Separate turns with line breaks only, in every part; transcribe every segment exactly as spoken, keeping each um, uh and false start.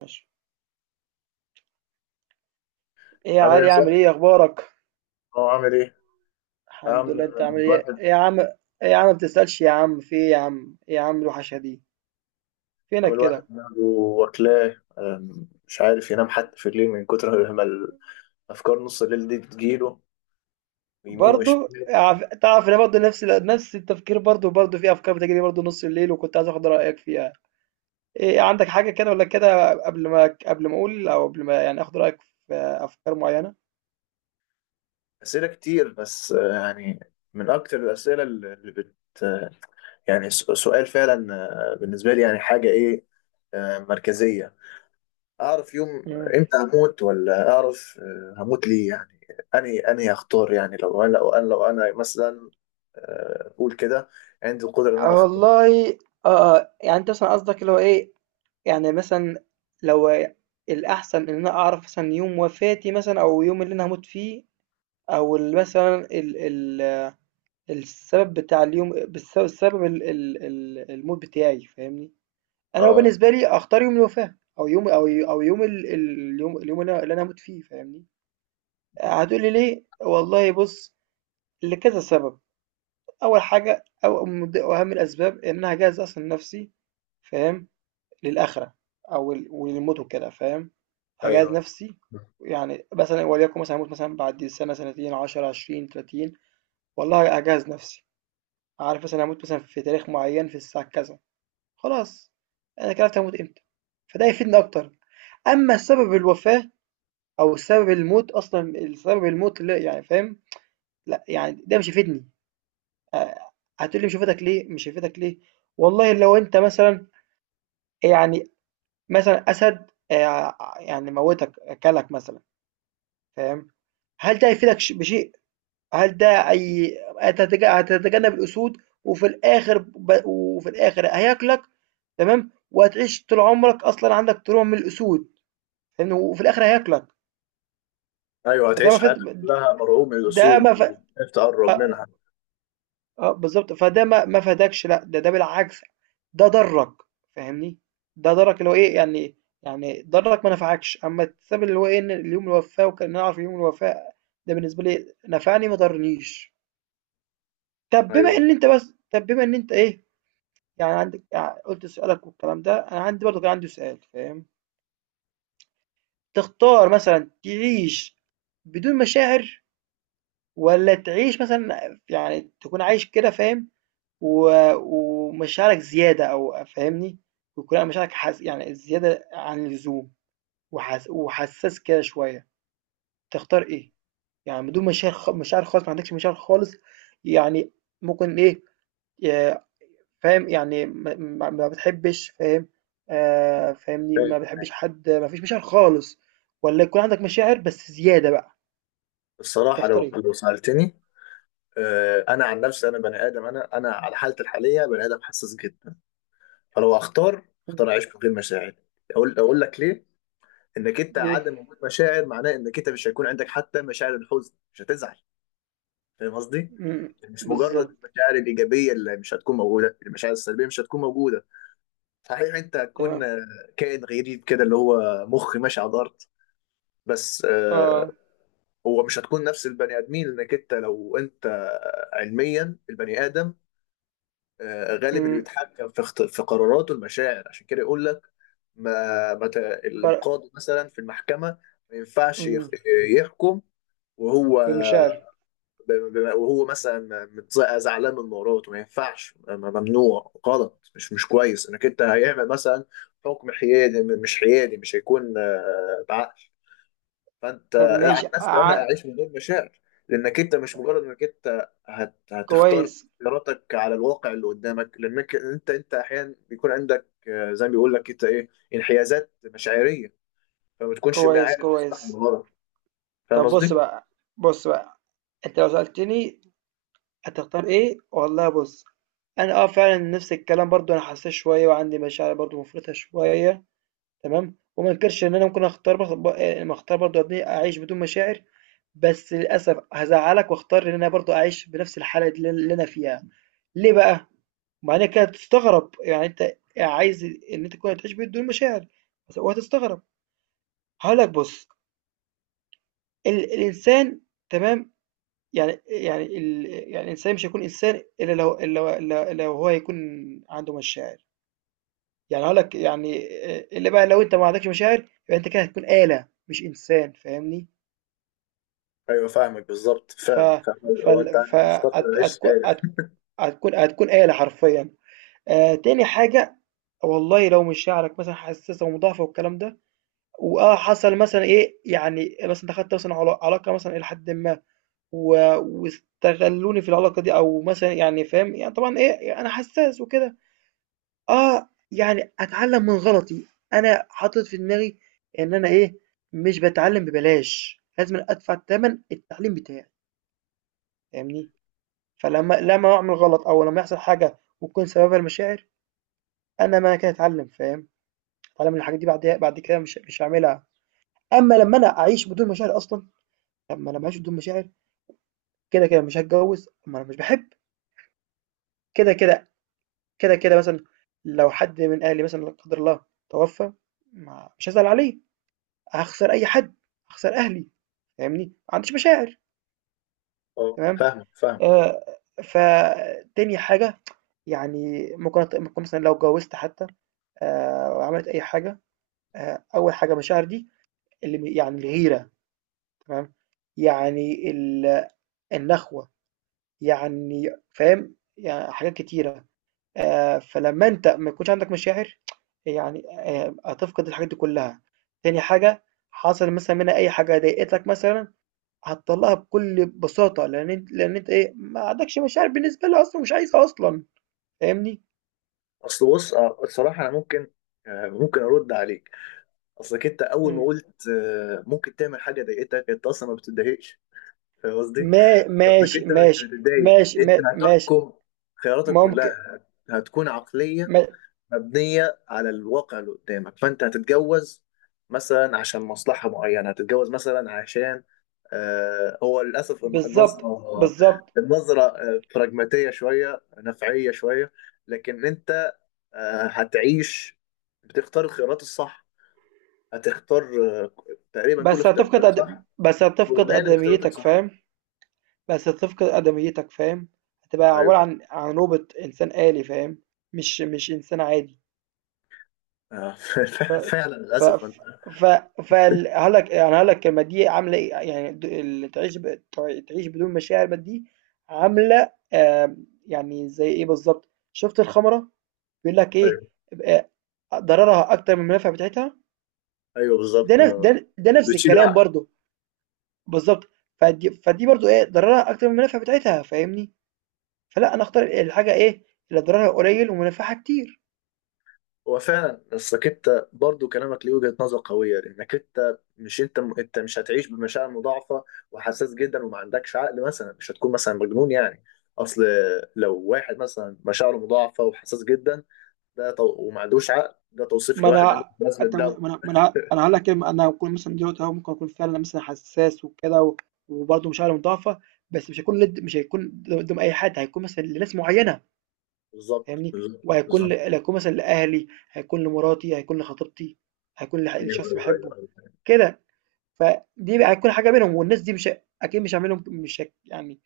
ماشي. ايه يا
عامل ايه
علي، عامل
صح؟
ايه، اخبارك؟
اه عامل ايه؟ يا عم،
الحمد لله، انت عامل ايه
الواحد
ايه يا عم، ايه يا عم، ما بتسألش، يا عم في ايه، يا عم ايه، يا عم الوحشه دي،
عامل
فينك
الواحد
كده؟
دماغه واكلاه، أم، مش عارف ينام حتى في الليل من كتر ما الافكار نص الليل دي بتجيله يمين
برضو.
وشمال.
عف- تعرف انا برضو نفس نفس التفكير، برضو برضو في افكار بتجري برضو نص الليل، وكنت عايز اخد رايك فيها. ايه إيه عندك حاجه كده ولا كده؟ قبل ما قبل ما اقول، او قبل ما يعني اخد رايك في افكار معينه.
اسئله كتير، بس آه، يعني من اكتر الاسئله اللي بت... يعني س- سؤال فعلا. آه، بالنسبه لي يعني حاجه ايه، آه، مركزيه. اعرف يوم
مم.
امتى هموت، ولا اعرف آه، هموت ليه، يعني اني اني اختار، يعني لو انا لو انا لو انا مثلا آه، اقول كده، عندي القدره ان انا اختار.
والله. اه، يعني انت مثلا قصدك اللي هو ايه؟ يعني مثلًا لو الأحسن إن أنا أعرف مثلًا يوم وفاتي، مثلًا أو يوم اللي أنا هاموت فيه، أو ال مثلًا ال ال السبب بتاع اليوم، بالس السبب ال ال ال الموت بتاعي، فاهمني؟ أنا
اه،
بالنسبة لي أختار يوم الوفاة، أو يوم أو ي أو يوم ال ال اليوم اليوم اللي أنا اللي أنا هاموت فيه، فاهمني؟ هتقول لي ليه؟ والله بُص، لكذا سبب. أول حاجة، أو من ض أهم الأسباب، إن أنا هاجهز أصلًا نفسي، فاهم؟ للآخرة، أو ال- وللموت وكده، فاهم. هجهز
ايوه،
نفسي. يعني مثلا، وليكن مثلا هموت مثلا بعد سنة، سنتين، عشرة، عشرين، تلاتين. والله هجهز نفسي. عارف مثلا هموت مثلا في تاريخ معين، في الساعة كذا. خلاص، أنا كده عرفت هموت إمتى. فده يفيدني أكتر. أما سبب الوفاة، أو سبب الموت، أصلا سبب الموت، لا يعني، فاهم؟ لا يعني ده مش يفيدني. آه، هتقولي مش هيفيدك ليه، مش هيفيدك ليه؟ والله لو أنت مثلا، يعني، مثلًا أسد، آآ يعني موّتك، أكلك مثلًا، فاهم، هل ده هيفيدك ش بشيء؟ هل ده أي هتتج هتتجنب الأسود، وفي الآخر ب وفي الآخر هياكلك. تمام، وهتعيش طول عمرك أصلًا عندك تروما من الأسود، فاهمني، وفي الآخر هياكلك.
ايوه،
فده ما
هتعيش
فيش
حياتك كلها مرعوب من
ده
الاسود،
ما ف
ومش تقرب
أ
منها.
آه، بالضبط، فده ما ما فادكش، لأ، ده ده بالعكس. ده ضرّك، فاهمني، ده ضرّك اللي هو إيه، يعني، يعني ضرّك ما نفعكش. أمّا الحساب اللي هو إيه، إن ليوم الوفاة وكان نعرف يوم الوفاة، ده بالنسبة لي نفعني ما ضرنيش. طَب بما
ايوه،
إن أنت بس طَب بما إن أنت إيه، يعني عندك يع قُلت سؤالك والكلام ده، أنا عندي برضه كان عندي سؤال، فاهم. تختار مثلًا تعيش بدون مشاعر، والّا تعيش مثلًا يعني تكون عايش كده، فاهم، و ومشاعرك زيادة، أو فاهمني؟ ويكون على مشاعرك حس يعني زيادة عن اللزوم، وحس وحساس كده شوية. تختار إيه؟ يعني بدون مشاعر، خ مشاعر خالص، ما عندكش مشاعر خالص. يعني ممكن إيه، ي فاهم، يعني ما ما ما بتحبش، فاهم، آآ فاهمني؟
أوكي.
ما بتحبش حد، ما فيش مشاعر خالص، والّا يكون عندك مشاعر بس زيادة بقى،
الصراحه،
تختار
لو
إيه؟
لو سالتني، آه، انا عن نفسي انا بني ادم، انا انا على حالتي الحاليه بني ادم حساس جدا، فلو اختار
إمم.
اختار اعيش من غير مشاعر، اقول اقول لك ليه. انك انت
ليه؟
عدم وجود مشاعر معناه انك انت مش هيكون عندك حتى مشاعر الحزن، مش هتزعل. فاهم قصدي؟
إمم.
مش مجرد
بالضبط.
المشاعر الايجابيه اللي مش هتكون موجوده، المشاعر السلبيه مش هتكون موجوده. صحيح انت هتكون
تمام.
آه، كائن غريب كده اللي هو مخ ماشي على الارض، بس
آه.
آه، هو مش هتكون نفس البني ادمين، لانك انت لو انت علميا البني ادم آه، غالب اللي
إمم.
بيتحكم في اخت- في قراراته المشاعر، عشان كده يقول لك ما ما ت-
فرق.
القاضي مثلا في المحكمه ما ينفعش يخ-
إمم.
يحكم وهو
بالمشاعر.
ب- ب- وهو مثلا متز- زعلان من مراته، ما ينفعش، م- ممنوع، غلط، مش مش كويس انك انت هيعمل مثلا حكم حيادي، م- مش حيادي، مش هيكون آه، بعقل. فانت
طب ماشي
عن نفسي انا
ع-
اعيش من غير مشاعر، لانك انت مش مجرد انك انت هت... هتختار
كويس
اختياراتك على الواقع اللي قدامك، لانك انت انت احيانا بيكون عندك آه، زي ما بيقول لك انت ايه، انحيازات مشاعريه، فما تكونش
كويس
عارف تصلح من
كويس.
غلط. فاهم
طب
قصدي؟
بص بقى، بص بقى انت لو سألتني هتختار ايه؟ والله بص، انا اه فعلا نفس الكلام، برضو انا حساس شويه، وعندي مشاعر برضو مفرطه شويه. تمام، وما انكرش ان انا ممكن اختار بخ... ب... آه، ما اختار برضو ابني اعيش بدون مشاعر. بس للاسف هزعلك، واختار ان انا برضو اعيش بنفس الحاله دي اللي انا فيها. ليه بقى؟ مع انك هتستغرب، يعني انت عايز ان انت تكون تعيش بدون مشاعر. بس- وهتستغرب. هقول لك بص، ال الإنسان، تمام، يعني يعني ال يعني الإنسان مش هيكون إنسان إلا لو إلا لو إلا لو هو يكون عنده مشاعر. يعني هاقول لك يعني، آآ، إلا بقى لو أنت ما عندكش مشاعر، يبقى أنت كده هتكون آلة مش إنسان، فاهمني؟
ايوه، فاهمك بالظبط
ف
فعلا فاهم. هو انت
فال ف
انا اخترت
هت
اعيش
هتكو
سعيد.
هت هتكون هتكون آلة حرفيًا. آآ، تاني حاجة، والله لو مشاعرك مثلًا حساسة ومضاعفة والكلام ده، وآه حصل مثلًا إيه، يعني مثلًا دخلت مثلًا علا علاقة مثلًا إلى حدٍ ما، و واستغلوني في العلاقة دي، أو مثلًا يعني فاهم، يعني طبعًا إيه، أنا حسّاس وكده. آه، يعني أتعلّم من غلطي، أنا حاطط في دماغي إن أنا إيه، مش باتعلّم ببلاش، لازمًا أدفع تَمَن التعليم بتاعي، فاهمني؟ فلمّا لمّا أعمل غلط، أو لمّا يحصل حاجة وتكون سببها المشاعر، أنا معنى كده أتعلّم، فاهم؟ أتعلّم من الحاجات دي، بعديها بعد كده مش مش هاعملها. أمّا لمّا أنا أعيش بدون مشاعر أصلًا، طَب ما أنا باعيش بدون مشاعر كده، كده مش هاتجوّز، ما أنا مش باحب، كده، كده، كده، كده مثلًا لو حد من أهلي مثلًا لا قدر الله توفى، ما مش هازعل عليه، هاخسر أي حد، هاخسر أهلي، فاهمني؟ ما عنديش مشاعر.
اه،
تمام.
فاهمك، فاهمك.
آآ فتاني حاجة، يعني ممكن أت ممكن مثلًا لو اتجوزت حتى، آآ وعملت أي حاجة، آآ أول حاجة مشاعر دي، اللي م يعني الغيرة، تمام، يعني ال النخوة، يعني فاهم؟ يعني حاجات كتيرة. آآ فلمّا أنت ما يكونش عندك مشاعر، يعني آآ هتفقد الحاجات دي كلّها. تاني حاجة، حصل مثلًا منها أي حاجة ضايقتك مثلًا، هتطلّعها بكل بساطة، لإن أنت لإن أنت إيه، ما عندكش مشاعر بالنسبة لها أصلًا، ومش عايزها أصلًا، فاهمني؟
اصل بص آه، الصراحه انا ممكن آه، ممكن ارد عليك. اصلك انت اول ما
إمم.
قلت آه، ممكن تعمل حاجه ضايقتك، انت اصلا ما بتتضايقش. فاهم قصدي؟
ما
انك
ماشي،
انت مش
ماشي،
هتتضايق،
ماشي، ما
انت
ماشي،
هتحكم. خياراتك كلها
ممكن
هتكون عقلية
ما
مبنية على الواقع اللي قدامك. فانت هتتجوز مثلا عشان مصلحة معينة، هتتجوز مثلا عشان آه، هو للأسف
بالضبط،
النظرة،
بالضبط.
النظرة آه، براجماتية شوية نفعية شوية. لكن انت آه هتعيش، بتختار الخيارات الصح، هتختار آه، تقريبا كل
بس هتفقد
اختياراتك
أد
صح،
بس هتفقد
وغالب اختياراتك
أدميتك،
صح.
فاهم؟ بس هتفقد آدميتك، فاهم، هتبقى
ايوه
عبارة عن عن روبوت إنسان آلي، فاهم، مش مش إنسان عادي.
آه،
ف
فعلا
ف
للأسف.
ف ف فال هقولك يعني هقولك الكلمة دي عاملة إيه، يعني د اللي تعيش ب تع تعيش بدون مشاعر بقى، دي عاملة آمم، يعني زي إيه بالضبط، شُفت الخمرة بيقول لك إيه،
ايوه،
ب ضررها أكتر من المنافع بتاعتها.
ايوه،
ده
بالظبط
ن
آه.
ده ده نفس
بتشيل
الكلام
العقل.
برضه، بالضبط. فدي فدي برضه إيه، ضررها أكتر من المنافع بتاعتها، فاهمني؟ فلأ، أنا أختار الحاجة إيه، اللي ضررها قليل ومنافعها كتير.
هو فعلا، اصلك انت برضو كلامك ليه وجهة نظر قوية، لانك انت مش انت م... انت مش هتعيش بمشاعر مضاعفة وحساس جدا وما عندكش عقل، مثلا مش هتكون مثلا مجنون يعني. اصل، لو واحد مثلا مشاعره مضاعفة وحساس جدا، ده تو... وما عندوش عقل، ده توصيف
ما
لواحد عنده
أنا
لازمة
أنت
دواء.
ما أنا ما أنا أنا هاقول لك إيه، ما أنا هاكون مثلًا دلوقتي أهو، ممكن أكون فعلًا مثلًا حساس وكده، و وبرضه مشاعري مضاعفة. بس مش هاكون لد مش هيكون قدّام أي حد، هيكون مثلًا لناس معيّنة،
بالظبط،
فاهمني،
بالظبط،
وهيكون ل
بالظبط.
هيكون مثلًا لأهلي، هيكون لمراتي، هيكون لخطيبتي، هيكون لح
ايوه،
لشخص
ايوه،
باحبه،
ايوه، أيوة.
كده. فدي بقى هتكون حاجة بينهم، والناس دي مش ه- أكيد مش هاعمل لهم مش هك يعني،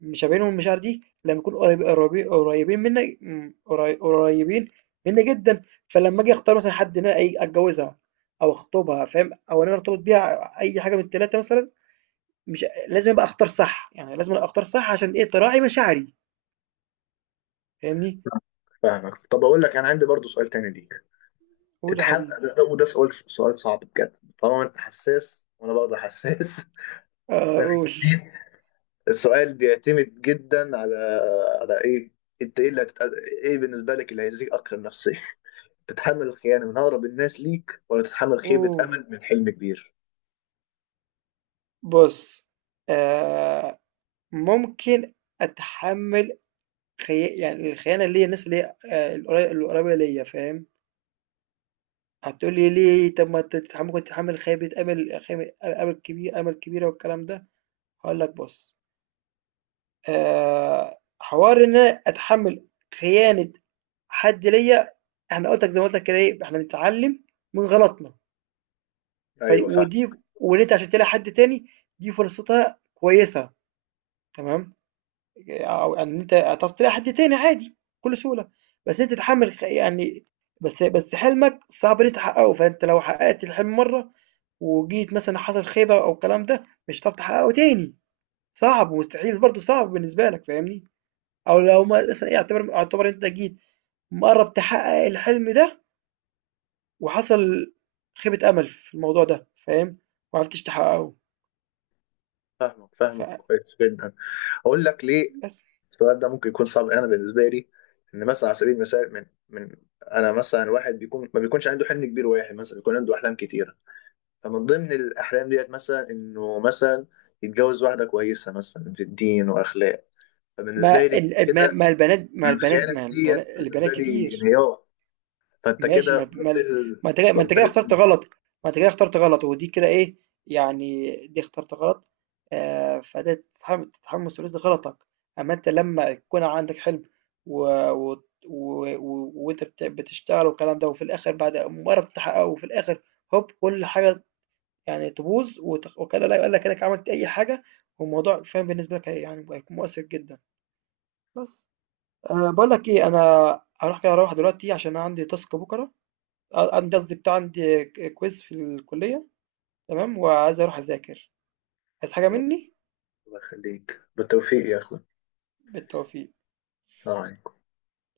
مش ما بينهم المشاعر دي، لما يكونوا قريب- قريبين قريبين مني م، قري- قريبين مني جدا. فلما اجي اختار مثلا حد ان انا إيه، اتجوزها او اخطبها، فاهم، او ان انا ارتبط بيها، اي حاجه من الثلاثه مثلا، مش لازم ابقى اختار صح، يعني لازم أنا اختار صح، عشان ايه، تراعي مشاعري، فاهمني.
فاهمك. طب اقول لك، انا عندي برضو سؤال تاني ليك.
قول يا
تتحمل،
حبيبي.
وده سؤال سؤال صعب بجد، طالما انت حساس وانا برضه حساس.
آه،
إحنا
قول.
حاسين. السؤال بيعتمد جدا على على ايه، انت ايه اللي هتت... ايه بالنسبه لك اللي هيزيك اكتر نفسيا. تتحمل الخيانه من اقرب الناس ليك، ولا تتحمل خيبه
اوه،
امل من حلم كبير؟
بص، آه، ممكن اتحمل خي... يعني الخيانه اللي هي الناس اللي هي آه، القري- القريبه ليا، فاهم. هتقول لي ليه؟ طب ما تت- ممكن تتحمل خيبة أمل، خيبة أمل كبير أمل كبيرة والكلام ده. هقول لك بص، آه، حوار إن أنا أتحمل خيانة حد ليا، احنا قلت لك، زي ما قلت لك كده ايه، احنا بنتعلم من غلطنا. ف...
ايوه، فاهم.
ودي، وان انت عشان تلاقي حد تاني، دي فرصتها كويسه، تمام، او ان انت هتعرف تلاقي حد تاني عادي بكل سهوله. بس انت تتحمل خ- يعني بس بس حلمك صعب ان انت تحققه، فانت لو حققت الحلم مره، وجيت مثلًا حصل خيبة أو الكلام ده، مش هتعرف تحققه تاني. صعب ومستحيل، برضه صعب بالنسبة لك، فاهمني؟ أو لو ما- مثلًا إيه، اعتبر اعتبر أنت جيت مقرّب تحقق الحلم ده، وحصل خيبة أمل في الموضوع ده، فاهم؟ ما عرفتش تحققه،
فاهمك، فاهمك كويس جدا. اقول لك ليه
فبس.
السؤال ده ممكن يكون صعب. انا بالنسبه لي، ان مثلا على سبيل المثال، من من انا مثلا واحد بيكون، ما بيكونش عنده حلم كبير، واحد مثلا بيكون عنده احلام كتير، فمن ضمن الأحلام ديت مثلا، إنه مثلا يتجوز واحدة كويسة مثلا في الدين وأخلاق. فبالنسبة
ما
لي
ال ما
كده،
ما البنات ما البنات
الخيانة في
ما
ديت
البنا البنات
بالنسبة لي
كتير.
انهيار. فأنت
ماشي،
كده
ما ما
ضبطت ال-
ما انت كده- ما انت
ضبطت
كده اخترت
ال-
غلط، ما انت كده اخترت غلط، ودي كده ايه، يعني دي اخترت غلط. آه، فده تتحمل تتحمل مسؤولية غلطك، اما انت لما يكون عندك حلم، و... و... و... و... وانت بت... بتشتغل والكلام ده، وفي الاخر بعد مجرد تحققه، وفي الاخر هوب كل حاجة، يعني تبوظ وت... وكان لا يقول لك انك عملت اي حاجة. والموضوع فاهم بالنسبة لك هي- يعني هيكون مؤثر جدا. بس، أه، بقول لك ايه، انا هروح كده، اروح دلوقتي عشان أنا عندي تاسك بكرة، آه، عندي قصدي بتاع، عندي كويز في الكلية، تمام، وعايز اروح اذاكر. عايز حاجة مني؟
الله يخليك بالتوفيق يا أخوي.
بالتوفيق.
سلام عليكم.